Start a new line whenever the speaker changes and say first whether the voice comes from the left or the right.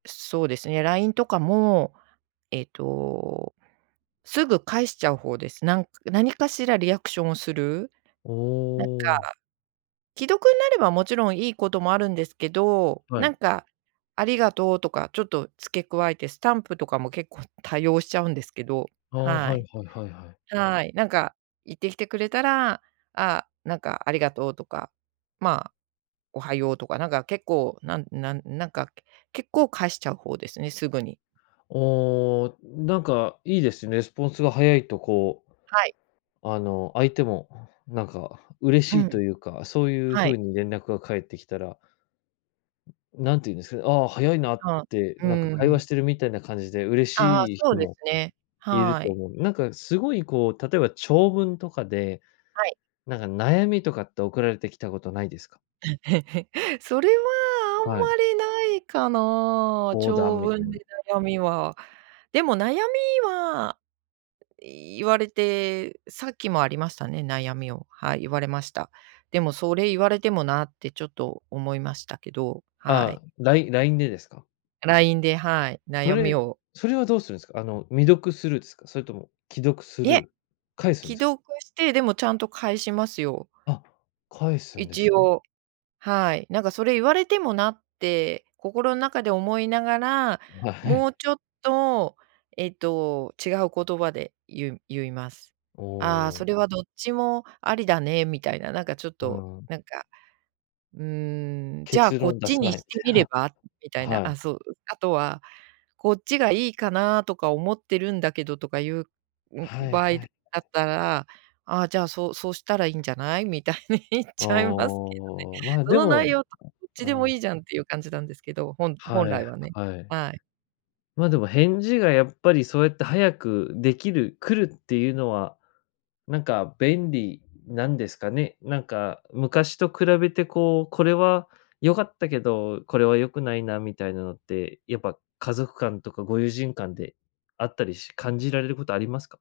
right: そうですね。LINE とかも、えっと、すぐ返しちゃう方です。なん何かしらリアクションをする。
left: お
right: なんか、
left: お。
right: 既読になればもちろんいいこともあるんですけど、
left: は
right: な
left: い。
right: んか、ありがとうとかちょっと付け加えてスタンプとかも結構多用しちゃうんですけど、
left: ああ、
right: は
left: はい
right: い。
left: はいはいはい。
right: はい。なんか言ってきてくれたら、ああ、なんかありがとうとか、まあ、おはようとか、なんか結構、なんなんなんか結構返しちゃう方ですね、すぐに。
left: ああ、なんかいいです。レスポンスが早いとこう
right: はい。
left: あの、相手も、なんか嬉
right: う
left: しいと
right: ん。
left: いうか、そういう
right: はい。
left: 風に連絡が返ってきたらなんて言うんですかね、ああ、早いなっ
right: あ、
left: て、
right: うー
left: なんか会話
right: ん。
left: してるみたいな感じで嬉
right: ああああ、
left: しい
right: そ
left: 人
right: うです
left: も、
right: ね。
left: いる
right: は
left: と
right: い。
left: 思う。なんかすごいこう、例えば長文とかで、
right: はい。
left: なんか悩みとかって送られてきたことないですか？
right: それは、あ
left: はい。
right: んまりないかな。
left: 相談
right: 長
left: みたい
right: 文で
left: な。
right: 悩みは。でも悩みは、言われて、さっきもありましたね、悩みを、はい。言われました。でもそれ言われてもな。ってちょっと思いましたけど、はい。
left: ああ、ライ LINE でですか？
right: LINE で、はい、
left: そ
right: 悩み
left: れ
right: を
left: それはどうするんすか？あの未読スルーですか？それとも既読ス
right: い
left: ル
right: え。
left: ー、返すん
right: 既
left: ですか？
right: 読して、でもちゃんと返しますよ。
left: あ、返すんです
right: 一
left: ね。
right: 応、はい。なんかそれ言われてもな。って、心の中で思いながら、
left: あ、は
right: も
left: い。
right: うちょっと、えっと違う言葉で言う言います。
left: お
right: ああ、
left: お。
right: それはどっちもありだねみたいな、なんかちょっ
left: う
right: と
left: ん。
right: なんか、うーん。じゃあ
left: 結
right: こ
left: 論
right: っ
left: 出
right: ち
left: さ
right: に
left: ない、み
right: して
left: た
right: み
left: い
right: れ
left: な。
right: ば。みたいな
left: は
right: あ、
left: い。
right: そう。あとはこっちがいいかなとか思ってるんだけど、とかいう、ん、
left: はい
right: 場
left: はい
right: 合だ
left: はい。
right: ったら、ああ、じゃあ、そうそうしたらいいんじゃない。みたいに言っ
left: あ
right: ちゃいますけ
left: あ、まあ
right: ど
left: で
right: ね。その
left: も
right: 内容と、どっち
left: う
right: でも
left: ん。
right: いいじゃんっていう感じなんですけど、ほん本
left: は
right: 来
left: い
right: はね。
left: はい。
right: はい。
left: ま、でも、返事がやっぱりそうやって早くできる来るっていうのは、なんか便利なんですかね。なんか昔と比べてこう、これは良かったけど、これは良くないなみたいなのって、やっぱ家族間とかご友人間であったりし感じられることありますか？